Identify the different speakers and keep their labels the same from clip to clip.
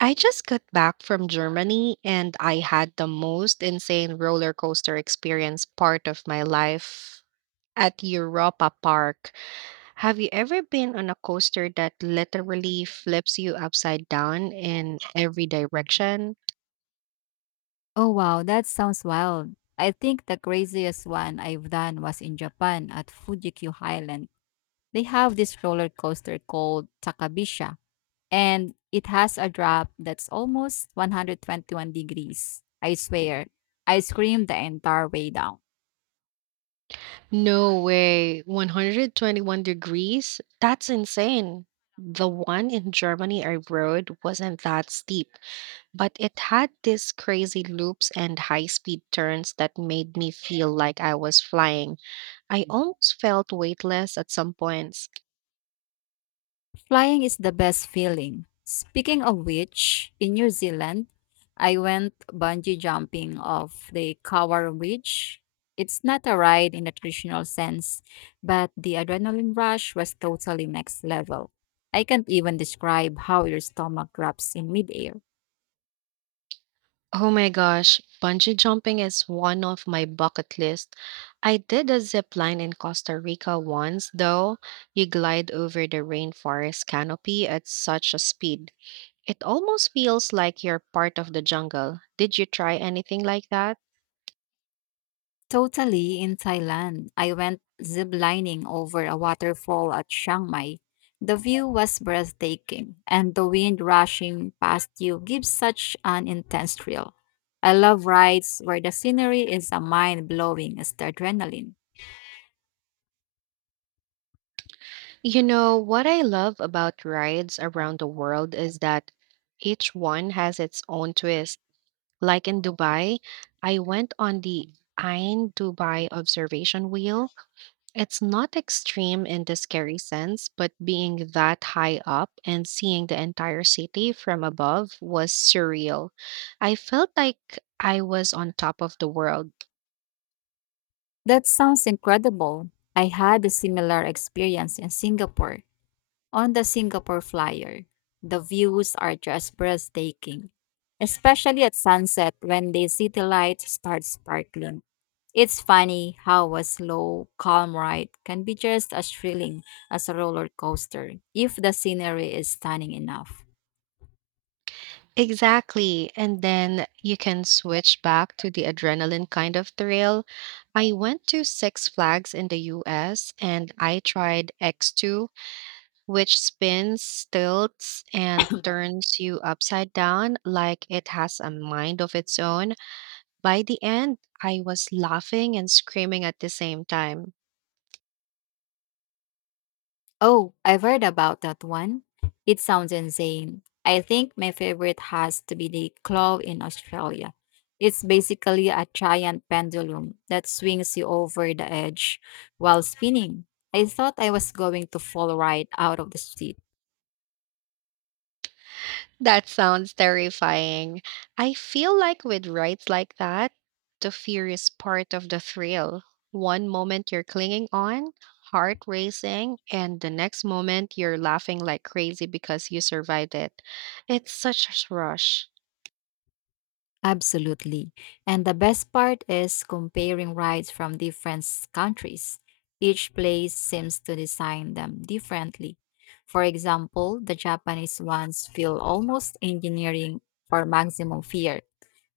Speaker 1: I just got back from Germany and I had the most insane roller coaster experience part of my life at Europa Park. Have you ever been on a coaster that literally flips you upside down in every direction?
Speaker 2: Oh wow, that sounds wild. I think the craziest one I've done was in Japan at Fuji Q Highland. They have this roller coaster called Takabisha and it has a drop that's almost 121 degrees. I swear, I screamed the entire way down.
Speaker 1: No way. 121 degrees? That's insane. The one in Germany I rode wasn't that steep, but it had these crazy loops and high speed turns that made me feel like I was flying. I almost felt weightless at some points.
Speaker 2: Flying is the best feeling. Speaking of which, in New Zealand, I went bungee jumping off the Kawar Ridge. It's not a ride in the traditional sense, but the adrenaline rush was totally next level. I can't even describe how your stomach drops in midair.
Speaker 1: Oh my gosh, bungee jumping is one of my bucket list. I did a zip line in Costa Rica once, though. You glide over the rainforest canopy at such a speed. It almost feels like you're part of the jungle. Did you try anything like that?
Speaker 2: Totally in Thailand. I went ziplining over a waterfall at Chiang Mai. The view was breathtaking, and the wind rushing past you gives such an intense thrill. I love rides where the scenery is a mind blowing as the adrenaline.
Speaker 1: You know, what I love about rides around the world is that each one has its own twist. Like in Dubai, I went on the Ain Dubai observation wheel. It's not extreme in the scary sense, but being that high up and seeing the entire city from above was surreal. I felt like I was on top of the world.
Speaker 2: That sounds incredible. I had a similar experience in Singapore. On the Singapore Flyer, the views are just breathtaking, especially at sunset when the city lights start sparkling. It's funny how a slow, calm ride can be just as thrilling as a roller coaster if the scenery is stunning enough.
Speaker 1: Exactly. And then you can switch back to the adrenaline kind of thrill. I went to Six Flags in the US and I tried X2, which spins, stilts, and turns you upside down like it has a mind of its own. By the end, I was laughing and screaming at the same time.
Speaker 2: Oh, I've heard about that one. It sounds insane. I think my favorite has to be the claw in Australia. It's basically a giant pendulum that swings you over the edge while spinning. I thought I was going to fall right out of the seat.
Speaker 1: That sounds terrifying. I feel like with rides like that, the fear is part of the thrill. One moment you're clinging on, heart racing, and the next moment you're laughing like crazy because you survived it. It's such a rush.
Speaker 2: Absolutely. And the best part is comparing rides from different countries. Each place seems to design them differently. For example, the Japanese ones feel almost engineering for maximum fear,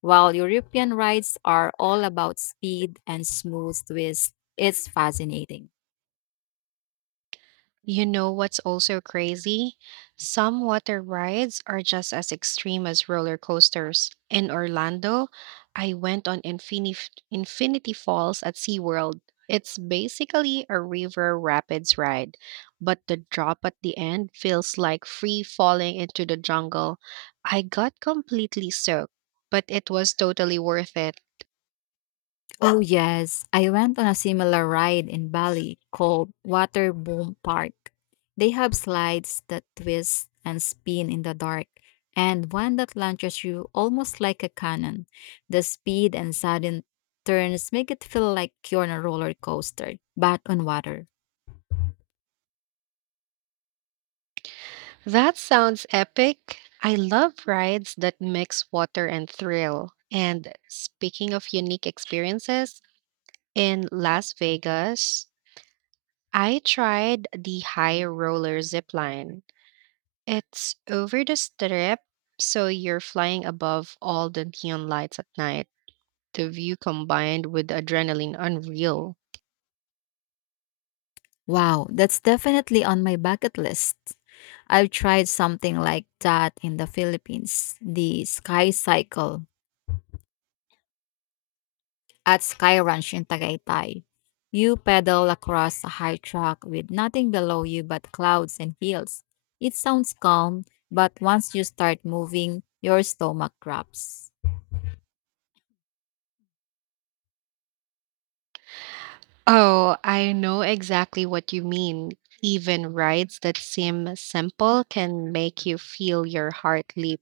Speaker 2: while European rides are all about speed and smooth twists. It's fascinating.
Speaker 1: You know what's also crazy? Some water rides are just as extreme as roller coasters. In Orlando, I went on Infinif Infinity Falls at SeaWorld. It's basically a river rapids ride, but the drop at the end feels like free falling into the jungle. I got completely soaked, but it was totally worth it.
Speaker 2: Oh, yes. I went on a similar ride in Bali called Water Boom Park. They have slides that twist and spin in the dark, and one that launches you almost like a cannon. The speed and sudden turns make it feel like you're on a roller coaster, but on water.
Speaker 1: That sounds epic. I love rides that mix water and thrill. And speaking of unique experiences, in Las Vegas, I tried the high roller zip line. It's over the strip, so you're flying above all the neon lights at night. The view combined with adrenaline unreal.
Speaker 2: Wow, that's definitely on my bucket list. I've tried something like that in the Philippines, the sky cycle. At Sky Ranch in Tagaytay, you pedal across a high track with nothing below you but clouds and hills. It sounds calm, but once you start moving, your stomach drops.
Speaker 1: Oh, I know exactly what you mean even rides that seem simple can make you feel your heart leap.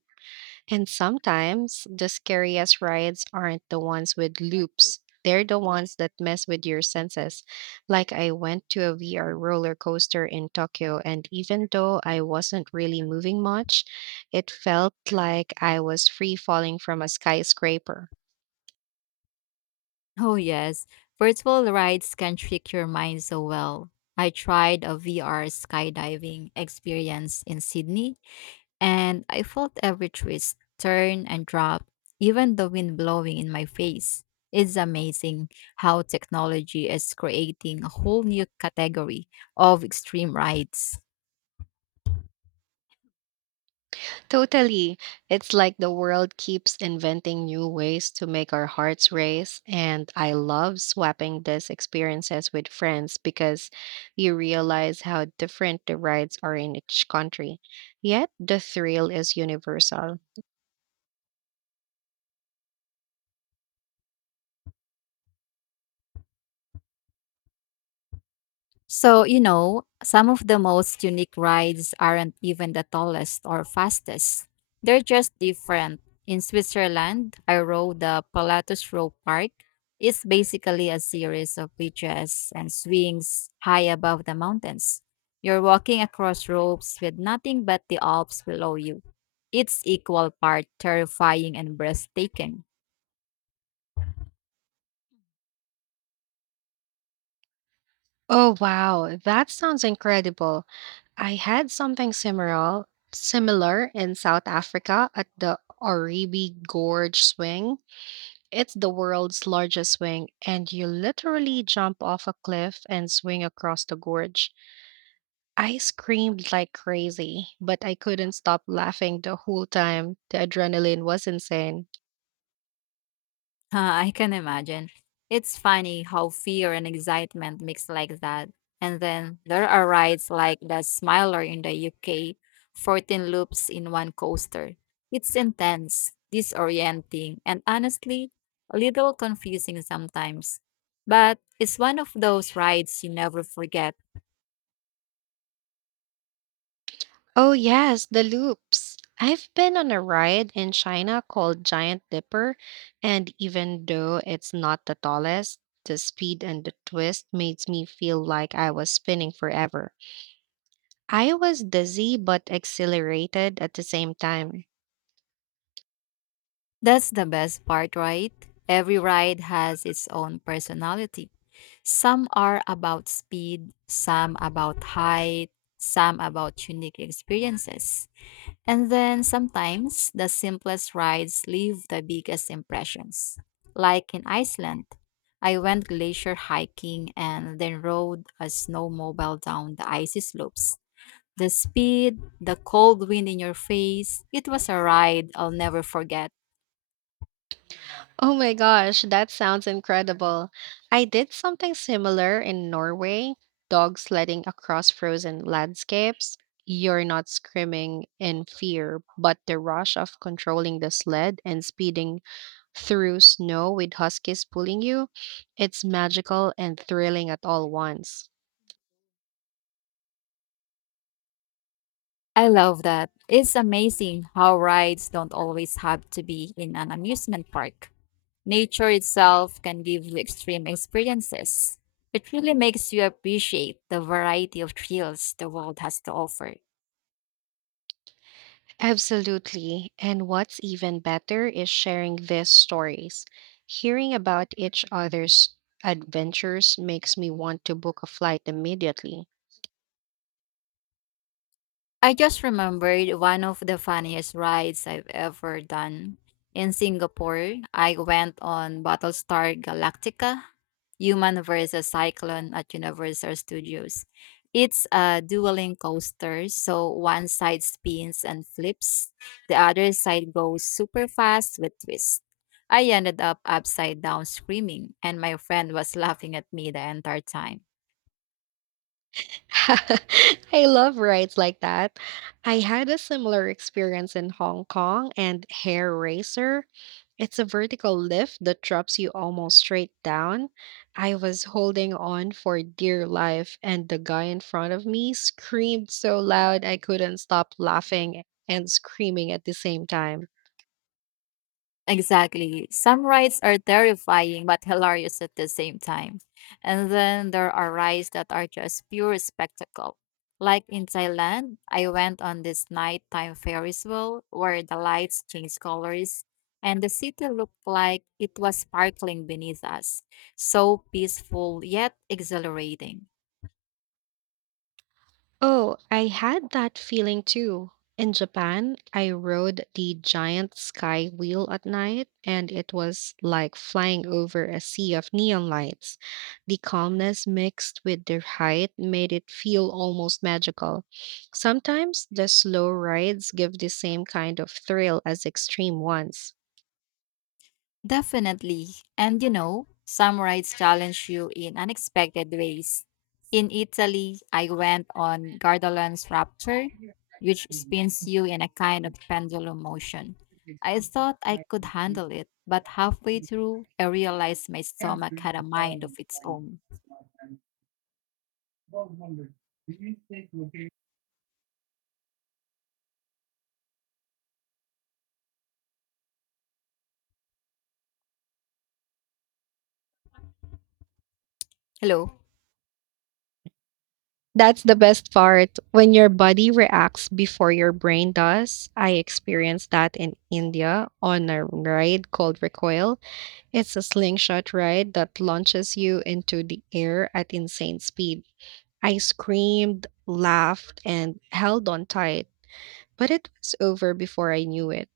Speaker 1: And sometimes the scariest rides aren't the ones with loops. They're the ones that mess with your senses. Like I went to a VR roller coaster in Tokyo, and even though I wasn't really moving much, it felt like I was free falling from a skyscraper.
Speaker 2: Oh, yes, virtual rides can trick your mind so well. I tried a VR skydiving experience in Sydney and I felt every twist, turn, and drop, even the wind blowing in my face. It's amazing how technology is creating a whole new category of extreme rides.
Speaker 1: Totally. It's like the world keeps inventing new ways to make our hearts race. And I love swapping these experiences with friends because you realize how different the rides are in each country. Yet the thrill is universal.
Speaker 2: So some of the most unique rides aren't even the tallest or fastest. They're just different. In Switzerland, I rode the Pilatus Row Park. It's basically a series of bridges and swings high above the mountains. You're walking across ropes with nothing but the Alps below you. It's equal part terrifying and breathtaking.
Speaker 1: Oh, wow. That sounds incredible. I had something similar in South Africa at the Oribi Gorge Swing. It's the world's largest swing, and you literally jump off a cliff and swing across the gorge. I screamed like crazy, but I couldn't stop laughing the whole time. The adrenaline was insane.
Speaker 2: I can imagine. It's funny how fear and excitement mix like that. And then there are rides like the Smiler in the UK, 14 loops in one coaster. It's intense, disorienting, and honestly, a little confusing sometimes. But it's one of those rides you never forget.
Speaker 1: Oh, yes, the loops. I've been on a ride in China called Giant Dipper, and even though it's not the tallest, the speed and the twist made me feel like I was spinning forever. I was dizzy but exhilarated at the same time.
Speaker 2: That's the best part, right? Every ride has its own personality. Some are about speed, some about height, some about unique experiences. And then sometimes the simplest rides leave the biggest impressions. Like in Iceland, I went glacier hiking and then rode a snowmobile down the icy slopes. The speed, the cold wind in your face, it was a ride I'll never forget.
Speaker 1: Oh my gosh, that sounds incredible. I did something similar in Norway, dog sledding across frozen landscapes. You're not screaming in fear, but the rush of controlling the sled and speeding through snow with huskies pulling you, it's magical and thrilling at all once.
Speaker 2: I love that. It's amazing how rides don't always have to be in an amusement park. Nature itself can give you extreme experiences. It really makes you appreciate the variety of thrills the world has to offer.
Speaker 1: Absolutely. And what's even better is sharing these stories. Hearing about each other's adventures makes me want to book a flight immediately.
Speaker 2: I just remembered one of the funniest rides I've ever done. In Singapore, I went on Battlestar Galactica, Human versus Cyclone at Universal Studios. It's a dueling coaster, so one side spins and flips, the other side goes super fast with twists. I ended up upside down screaming, and my friend was laughing at me the entire time.
Speaker 1: I love rides like that. I had a similar experience in Hong Kong and Hair Racer. It's a vertical lift that drops you almost straight down. I was holding on for dear life, and the guy in front of me screamed so loud I couldn't stop laughing and screaming at the same time.
Speaker 2: Exactly. Some rides are terrifying but hilarious at the same time. And then there are rides that are just pure spectacle. Like in Thailand, I went on this nighttime Ferris wheel where the lights changed colors and the city looked like it was sparkling beneath us. So peaceful yet exhilarating.
Speaker 1: Oh, I had that feeling too. In Japan, I rode the giant sky wheel at night, and it was like flying over a sea of neon lights. The calmness mixed with the height made it feel almost magical. Sometimes the slow rides give the same kind of thrill as extreme ones.
Speaker 2: Definitely. And you know, some rides challenge you in unexpected ways. In Italy, I went on Gardaland's Rapture, which spins you in a kind of pendulum motion. I thought I could handle it, but halfway through, I realized my stomach had a mind of its own. Hello.
Speaker 1: That's the best part. When your body reacts before your brain does, I experienced that in India on a ride called Recoil. It's a slingshot ride that launches you into the air at insane speed. I screamed, laughed, and held on tight, but it was over before I knew it.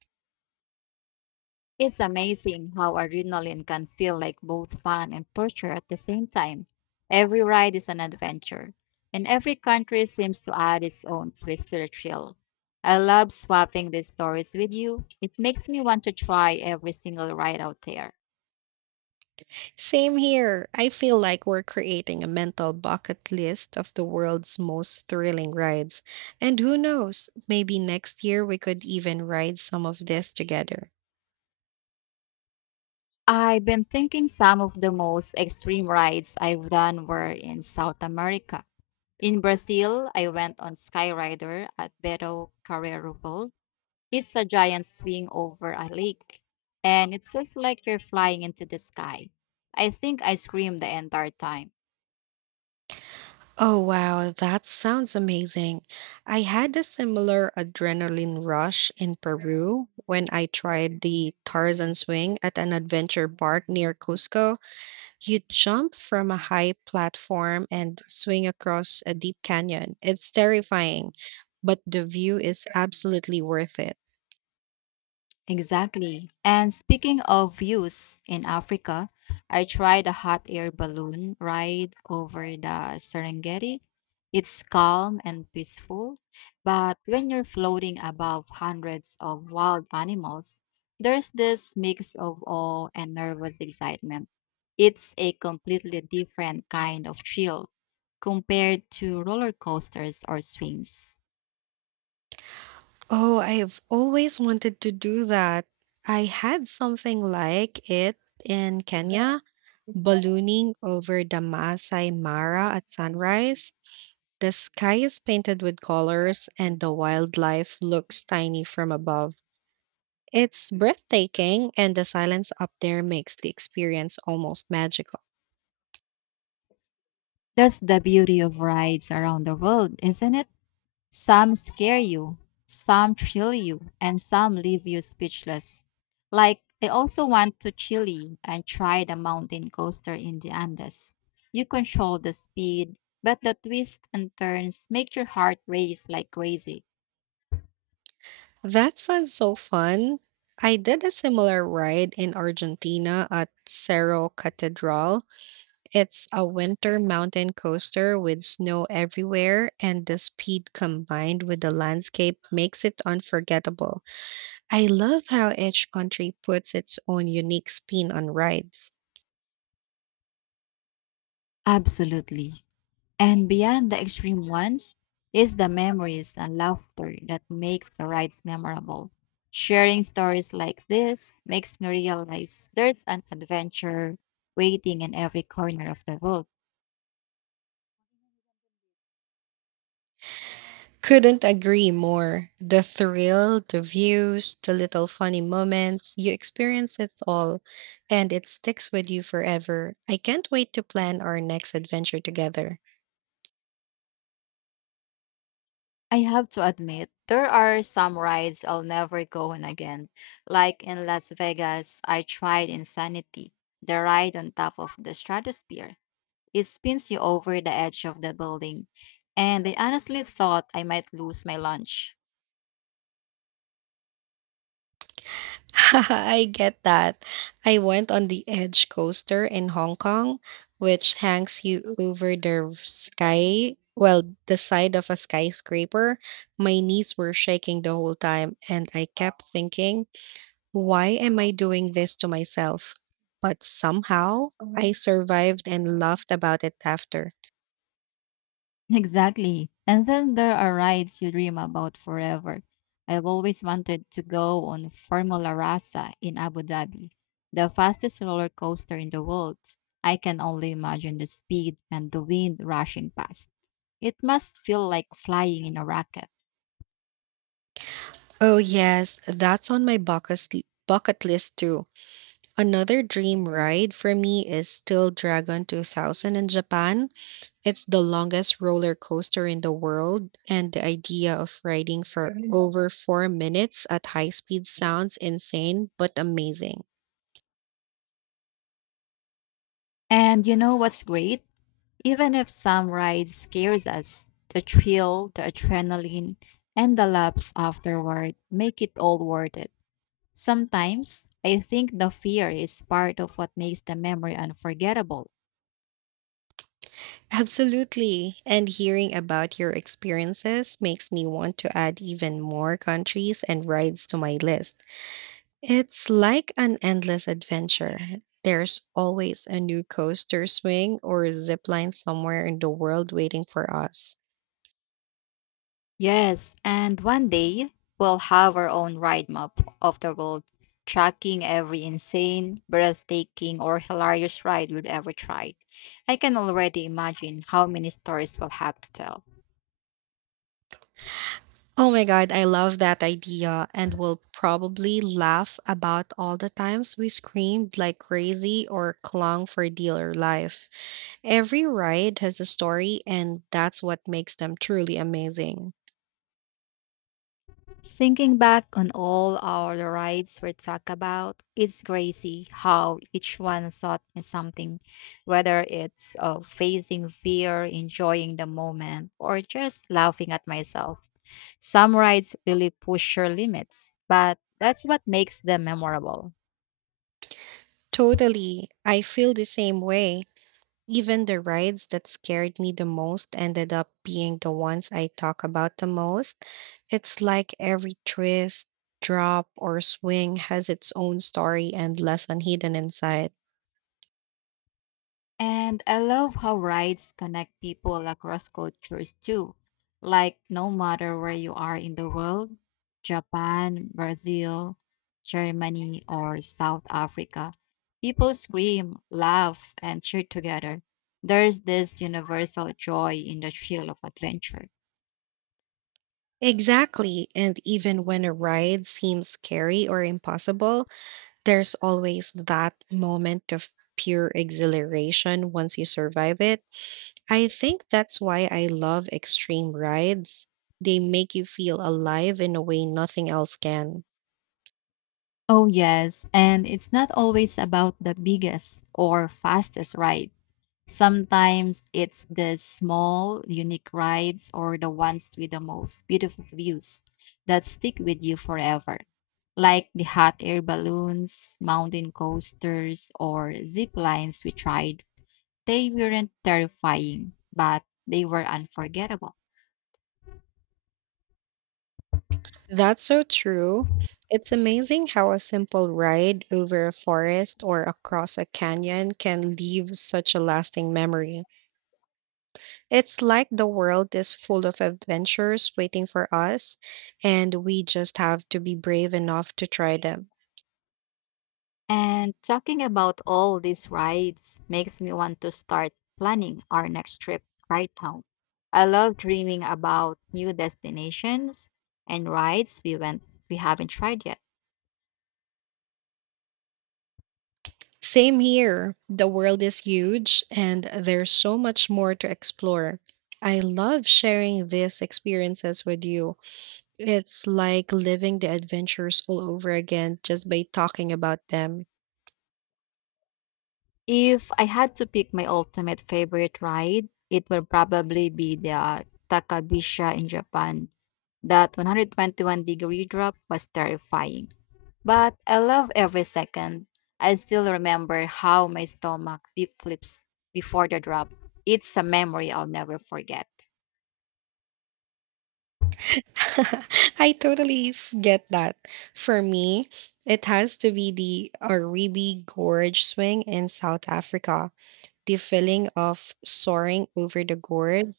Speaker 2: It's amazing how adrenaline can feel like both fun and torture at the same time. Every ride is an adventure, and every country seems to add its own twist to the thrill. I love swapping these stories with you. It makes me want to try every single ride out there.
Speaker 1: Same here. I feel like we're creating a mental bucket list of the world's most thrilling rides. And who knows, maybe next year we could even ride some of this together.
Speaker 2: I've been thinking some of the most extreme rides I've done were in South America. In Brazil, I went on Skyrider at Beto Carreiro Falls. It's a giant swing over a lake, and it feels like you're flying into the sky. I think I screamed the entire time.
Speaker 1: Oh, wow, that sounds amazing. I had a similar adrenaline rush in Peru when I tried the Tarzan swing at an adventure park near Cusco. You jump from a high platform and swing across a deep canyon. It's terrifying, but the view is absolutely worth it.
Speaker 2: Exactly. And speaking of views in Africa, I tried a hot air balloon ride over the Serengeti. It's calm and peaceful, but when you're floating above hundreds of wild animals, there's this mix of awe and nervous excitement. It's a completely different kind of thrill compared to roller coasters or swings.
Speaker 1: Oh, I've always wanted to do that. I had something like it in Kenya ballooning over the Masai Mara at sunrise. The sky is painted with colors, and the wildlife looks tiny from above. It's breathtaking, and the silence up there makes the experience almost magical.
Speaker 2: That's the beauty of rides around the world, isn't it? Some scare you, some thrill you, and some leave you speechless. Like, I also want to Chile and try the mountain coaster in the Andes. You control the speed, but the twists and turns make your heart race like crazy.
Speaker 1: That sounds so fun. I did a similar ride in Argentina at Cerro Catedral. It's a winter mountain coaster with snow everywhere, and the speed combined with the landscape makes it unforgettable. I love how each country puts its own unique spin on rides.
Speaker 2: Absolutely. And beyond the extreme ones is the memories and laughter that make the rides memorable. Sharing stories like this makes me realize there's an adventure waiting in every corner of the world.
Speaker 1: Couldn't agree more. The thrill, the views, the little funny moments, you experience it all, and it sticks with you forever. I can't wait to plan our next adventure together.
Speaker 2: I have to admit, there are some rides I'll never go on again. Like in Las Vegas, I tried Insanity, the ride on top of the stratosphere. It spins you over the edge of the building, and I honestly thought I might lose my lunch.
Speaker 1: I get that. I went on the Edge Coaster in Hong Kong, which hangs you over the sky, well, the side of a skyscraper. My knees were shaking the whole time, and I kept thinking, why am I doing this to myself? But somehow I survived and laughed about it after.
Speaker 2: Exactly. And then there are rides you dream about forever. I've always wanted to go on Formula Rasa in Abu Dhabi, the fastest roller coaster in the world. I can only imagine the speed and the wind rushing past. It must feel like flying in a rocket.
Speaker 1: Oh, yes, that's on my bucket list too. Another dream ride for me is still Dragon 2000 in Japan. It's the longest roller coaster in the world, and the idea of riding for over 4 minutes at high speed sounds insane but amazing.
Speaker 2: And you know what's great? Even if some ride scares us, the thrill, the adrenaline, and the laps afterward make it all worth it. Sometimes, I think the fear is part of what makes the memory unforgettable.
Speaker 1: Absolutely. And hearing about your experiences makes me want to add even more countries and rides to my list. It's like an endless adventure. There's always a new coaster swing or zip line somewhere in the world waiting for us.
Speaker 2: Yes, and one day, we'll have our own ride map of the world, tracking every insane, breathtaking, or hilarious ride we've ever tried. I can already imagine how many stories we'll have to tell.
Speaker 1: Oh my God, I love that idea and will probably laugh about all the times we screamed like crazy or clung for dear life. Every ride has a story, and that's what makes them truly amazing.
Speaker 2: Thinking back on all our rides we talked about, it's crazy how each one taught me something, whether it's facing fear, enjoying the moment, or just laughing at myself. Some rides really push your limits, but that's what makes them memorable.
Speaker 1: Totally. I feel the same way. Even the rides that scared me the most ended up being the ones I talk about the most. It's like every twist, drop, or swing has its own story and lesson hidden inside.
Speaker 2: And I love how rides connect people across cultures too. Like, no matter where you are in the world Japan, Brazil, Germany, or South Africa people scream, laugh, and cheer together. There's this universal joy in the thrill of adventure.
Speaker 1: Exactly. And even when a ride seems scary or impossible, there's always that moment of pure exhilaration once you survive it. I think that's why I love extreme rides. They make you feel alive in a way nothing else can.
Speaker 2: Oh, yes, and it's not always about the biggest or fastest ride. Sometimes it's the small, unique rides or the ones with the most beautiful views that stick with you forever, like the hot air balloons, mountain coasters, or zip lines we tried. They weren't terrifying, but they were unforgettable.
Speaker 1: That's so true. It's amazing how a simple ride over a forest or across a canyon can leave such a lasting memory. It's like the world is full of adventures waiting for us, and we just have to be brave enough to try them.
Speaker 2: And talking about all these rides makes me want to start planning our next trip right now. I love dreaming about new destinations and rides we haven't tried yet.
Speaker 1: Same here. The world is huge, and there's so much more to explore. I love sharing these experiences with you. It's like living the adventures all over again just by talking about them.
Speaker 2: If I had to pick my ultimate favorite ride, it will probably be the Takabisha in Japan. That 121-degree drop was terrifying. But I love every second. I still remember how my stomach deep flips before the drop. It's a memory I'll never forget.
Speaker 1: I totally get that. For me, it has to be the Aribi Gorge swing in South Africa. The feeling of soaring over the gorge,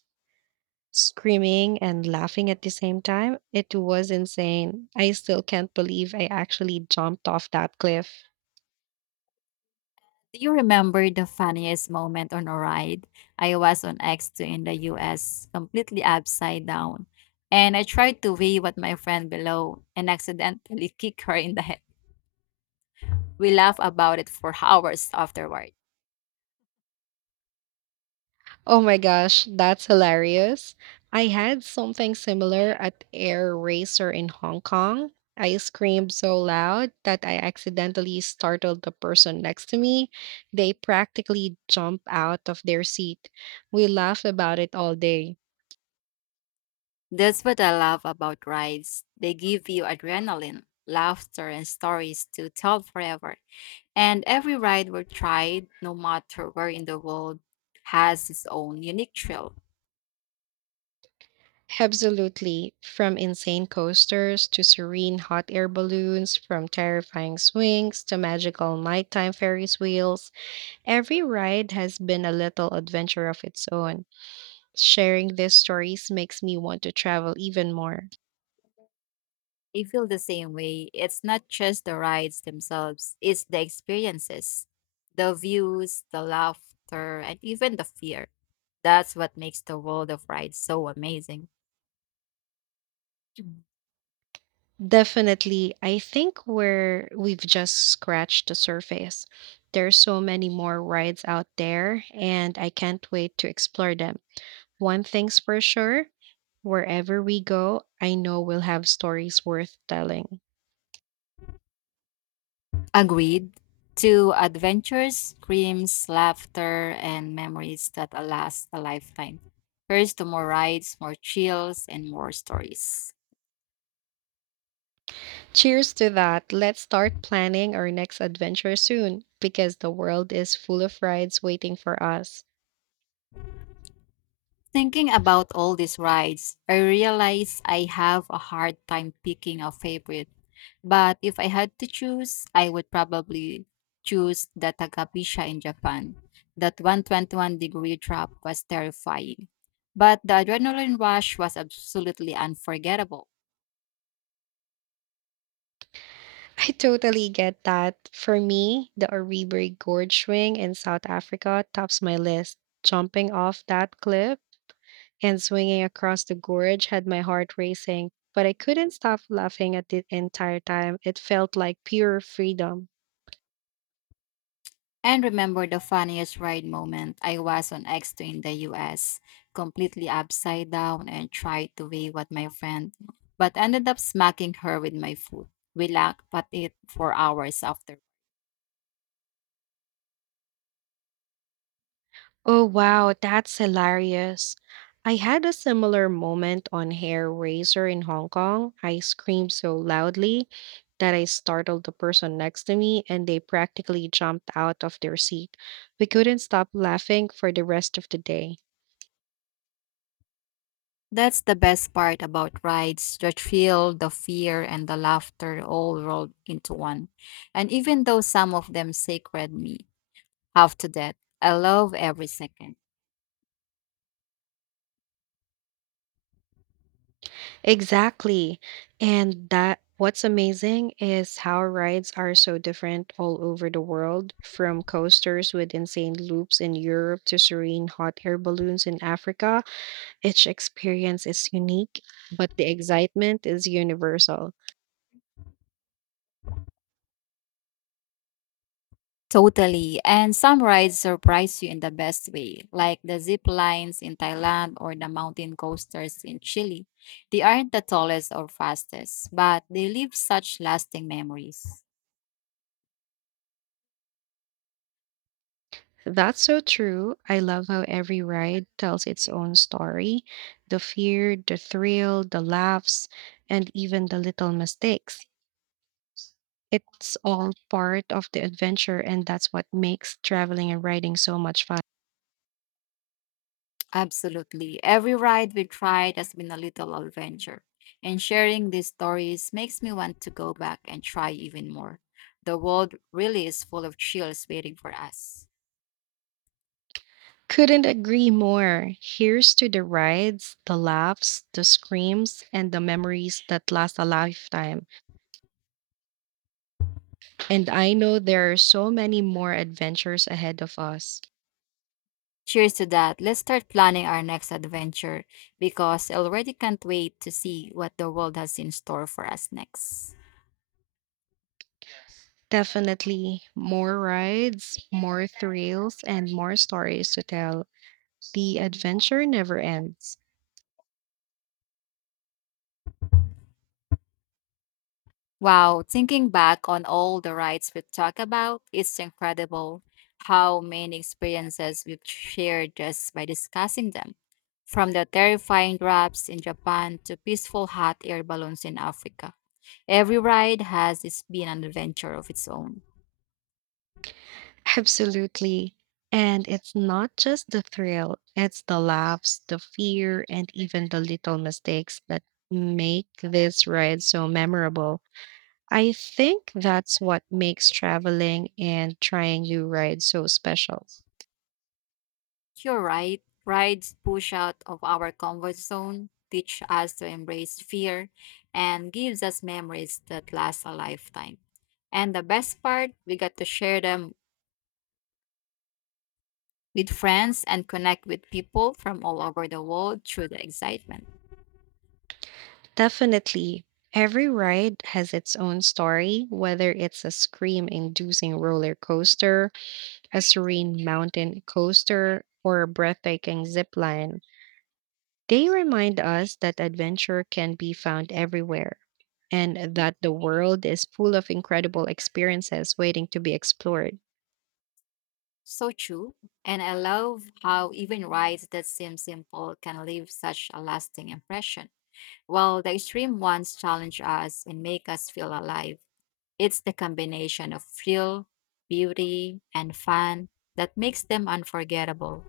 Speaker 1: screaming and laughing at the same time, it was insane. I still can't believe I actually jumped off that cliff.
Speaker 2: Do you remember the funniest moment on a ride? I was on X2 in the US, completely upside down. And I tried to wave at my friend below and accidentally kicked her in the head. We laughed about it for hours afterward.
Speaker 1: Oh my gosh, that's hilarious. I had something similar at Air Racer in Hong Kong. I screamed so loud that I accidentally startled the person next to me. They practically jumped out of their seat. We laughed about it all day.
Speaker 2: That's what I love about rides. They give you adrenaline, laughter, and stories to tell forever. And every ride we tried, no matter where in the world, has its own unique thrill.
Speaker 1: Absolutely. From insane coasters to serene hot air balloons, from terrifying swings to magical nighttime Ferris wheels, every ride has been a little adventure of its own. Sharing these stories makes me want to travel even more.
Speaker 2: I feel the same way. It's not just the rides themselves, it's the experiences, the views, the laughter, and even the fear. That's what makes the world of rides so amazing.
Speaker 1: Definitely, I think we've just scratched the surface. There's so many more rides out there and I can't wait to explore them. One thing's for sure, wherever we go, I know we'll have stories worth telling.
Speaker 2: Agreed. To adventures, screams, laughter, and memories that last a lifetime. Here's to more rides, more chills, and more stories.
Speaker 1: Cheers to that. Let's start planning our next adventure soon because the world is full of rides waiting for us.
Speaker 2: Thinking about all these rides, I realize I have a hard time picking a favorite. But if I had to choose, I would probably choose the Takabisha in Japan. That 121-degree drop was terrifying. But the adrenaline rush was absolutely unforgettable.
Speaker 1: I totally get that. For me, the Oribiri Gorge swing in South Africa tops my list. Jumping off that cliff and swinging across the gorge had my heart racing, but I couldn't stop laughing at it entire time. It felt like pure freedom.
Speaker 2: And remember the funniest ride moment? I was on X2 in the US, completely upside down and tried to wave at my friend, but ended up smacking her with my foot. We laughed at it for hours after.
Speaker 1: Oh, wow, that's hilarious. I had a similar moment on Hair Razor in Hong Kong. I screamed so loudly that I startled the person next to me and they practically jumped out of their seat. We couldn't stop laughing for the rest of the day.
Speaker 2: That's the best part about rides, the thrill, the fear, and the laughter all rolled into one. And even though some of them sacred me, half to death, I love every second.
Speaker 1: Exactly. And that what's amazing is how rides are so different all over the world, from coasters with insane loops in Europe to serene hot air balloons in Africa. Each experience is unique, but the excitement is universal.
Speaker 2: Totally. And some rides surprise you in the best way, like the zip lines in Thailand or the mountain coasters in Chile. They aren't the tallest or fastest, but they leave such lasting memories.
Speaker 1: That's so true. I love how every ride tells its own story the fear, the thrill, the laughs, and even the little mistakes. It's all part of the adventure, and that's what makes traveling and riding so much fun.
Speaker 2: Absolutely. Every ride we tried has been a little adventure. And sharing these stories makes me want to go back and try even more. The world really is full of chills waiting for us.
Speaker 1: Couldn't agree more. Here's to the rides, the laughs, the screams, and the memories that last a lifetime. And I know there are so many more adventures ahead of us.
Speaker 2: Cheers to that. Let's start planning our next adventure because I already can't wait to see what the world has in store for us next.
Speaker 1: Definitely more rides, more thrills, and more stories to tell. The adventure never ends.
Speaker 2: Wow, thinking back on all the rides we talked about, it's incredible how many experiences we've shared just by discussing them. From the terrifying drops in Japan to peaceful hot air balloons in Africa, every ride has its been an adventure of its own.
Speaker 1: Absolutely. And it's not just the thrill, it's the laughs, the fear, and even the little mistakes that make this ride so memorable. I think that's what makes traveling and trying new rides so special.
Speaker 2: You're right. Rides push out of our comfort zone, teach us to embrace fear, and gives us memories that last a lifetime. And the best part, we got to share them with friends and connect with people from all over the world through the excitement.
Speaker 1: Definitely. Every ride has its own story, whether it's a scream inducing roller coaster, a serene mountain coaster, or a breathtaking zip line. They remind us that adventure can be found everywhere and that the world is full of incredible experiences waiting to be explored.
Speaker 2: So true. And I love how even rides that seem simple can leave such a lasting impression, while the extreme ones challenge us and make us feel alive. It's the combination of thrill, beauty, and fun that makes them unforgettable.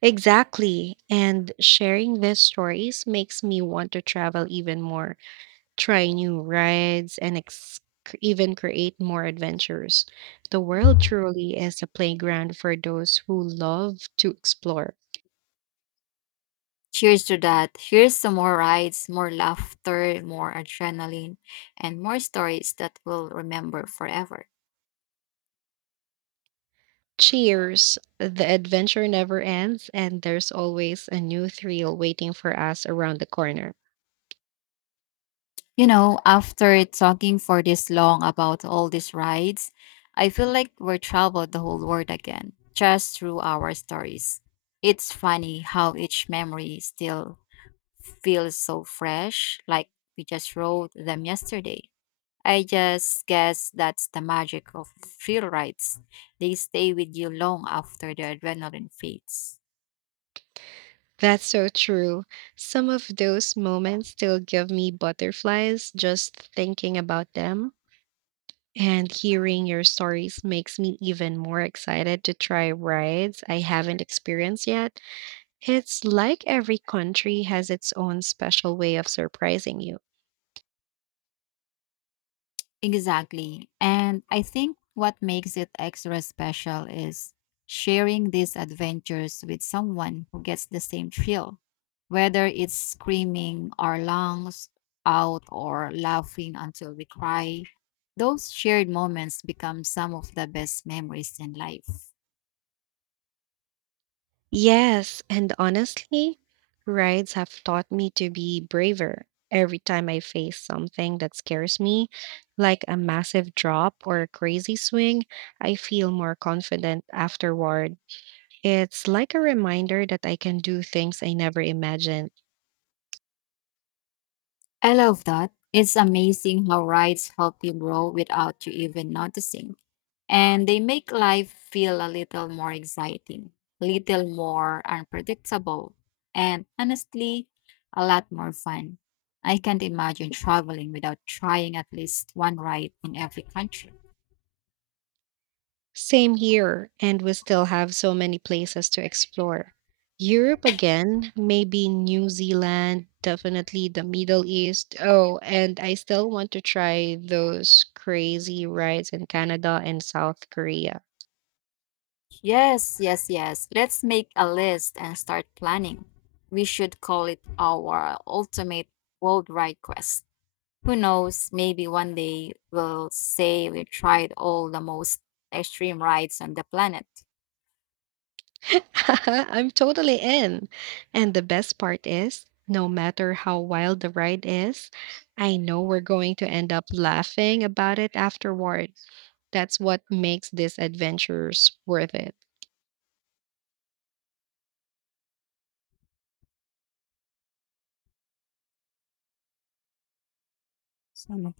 Speaker 1: Exactly. And sharing these stories makes me want to travel even more. Try new rides, and even create more adventures. The world truly is a playground for those who love to explore.
Speaker 2: Cheers to that. Here's some more rides, more laughter, more adrenaline, and more stories that we'll remember forever.
Speaker 1: Cheers! The adventure never ends, and there's always a new thrill waiting for us around the corner.
Speaker 2: You know, after talking for this long about all these rides, I feel like we're traveled the whole world again, just through our stories. It's funny how each memory still feels so fresh, like we just wrote them yesterday. I just guess that's the magic of thrill rides. They stay with you long after the adrenaline fades.
Speaker 1: That's so true. Some of those moments still give me butterflies just thinking about them. And hearing your stories makes me even more excited to try rides I haven't experienced yet. It's like every country has its own special way of surprising you.
Speaker 2: Exactly. And I think what makes it extra special is sharing these adventures with someone who gets the same thrill, whether it's screaming our lungs out or laughing until we cry. Those shared moments become some of the best memories in life.
Speaker 1: Yes, and honestly, rides have taught me to be braver every time I face something that scares me, like a massive drop or a crazy swing. I feel more confident afterward. It's like a reminder that I can do things I never imagined.
Speaker 2: I love that. It's amazing how rides help you grow without you even noticing. And they make life feel a little more exciting, little more unpredictable, and honestly, a lot more fun. I can't imagine traveling without trying at least one ride in every country.
Speaker 1: Same here, and we still have so many places to explore. Europe again, maybe New Zealand, definitely the Middle East. Oh, and I still want to try those crazy rides in Canada and South Korea.
Speaker 2: Yes, yes, yes. Let's make a list and start planning. We should call it our ultimate world ride quest. Who knows, maybe one day we'll say we tried all the most extreme rides on the planet.
Speaker 1: I'm totally in. And the best part is, no matter how wild the ride is, I know we're going to end up laughing about it afterward. That's what makes these adventures worth it.
Speaker 2: So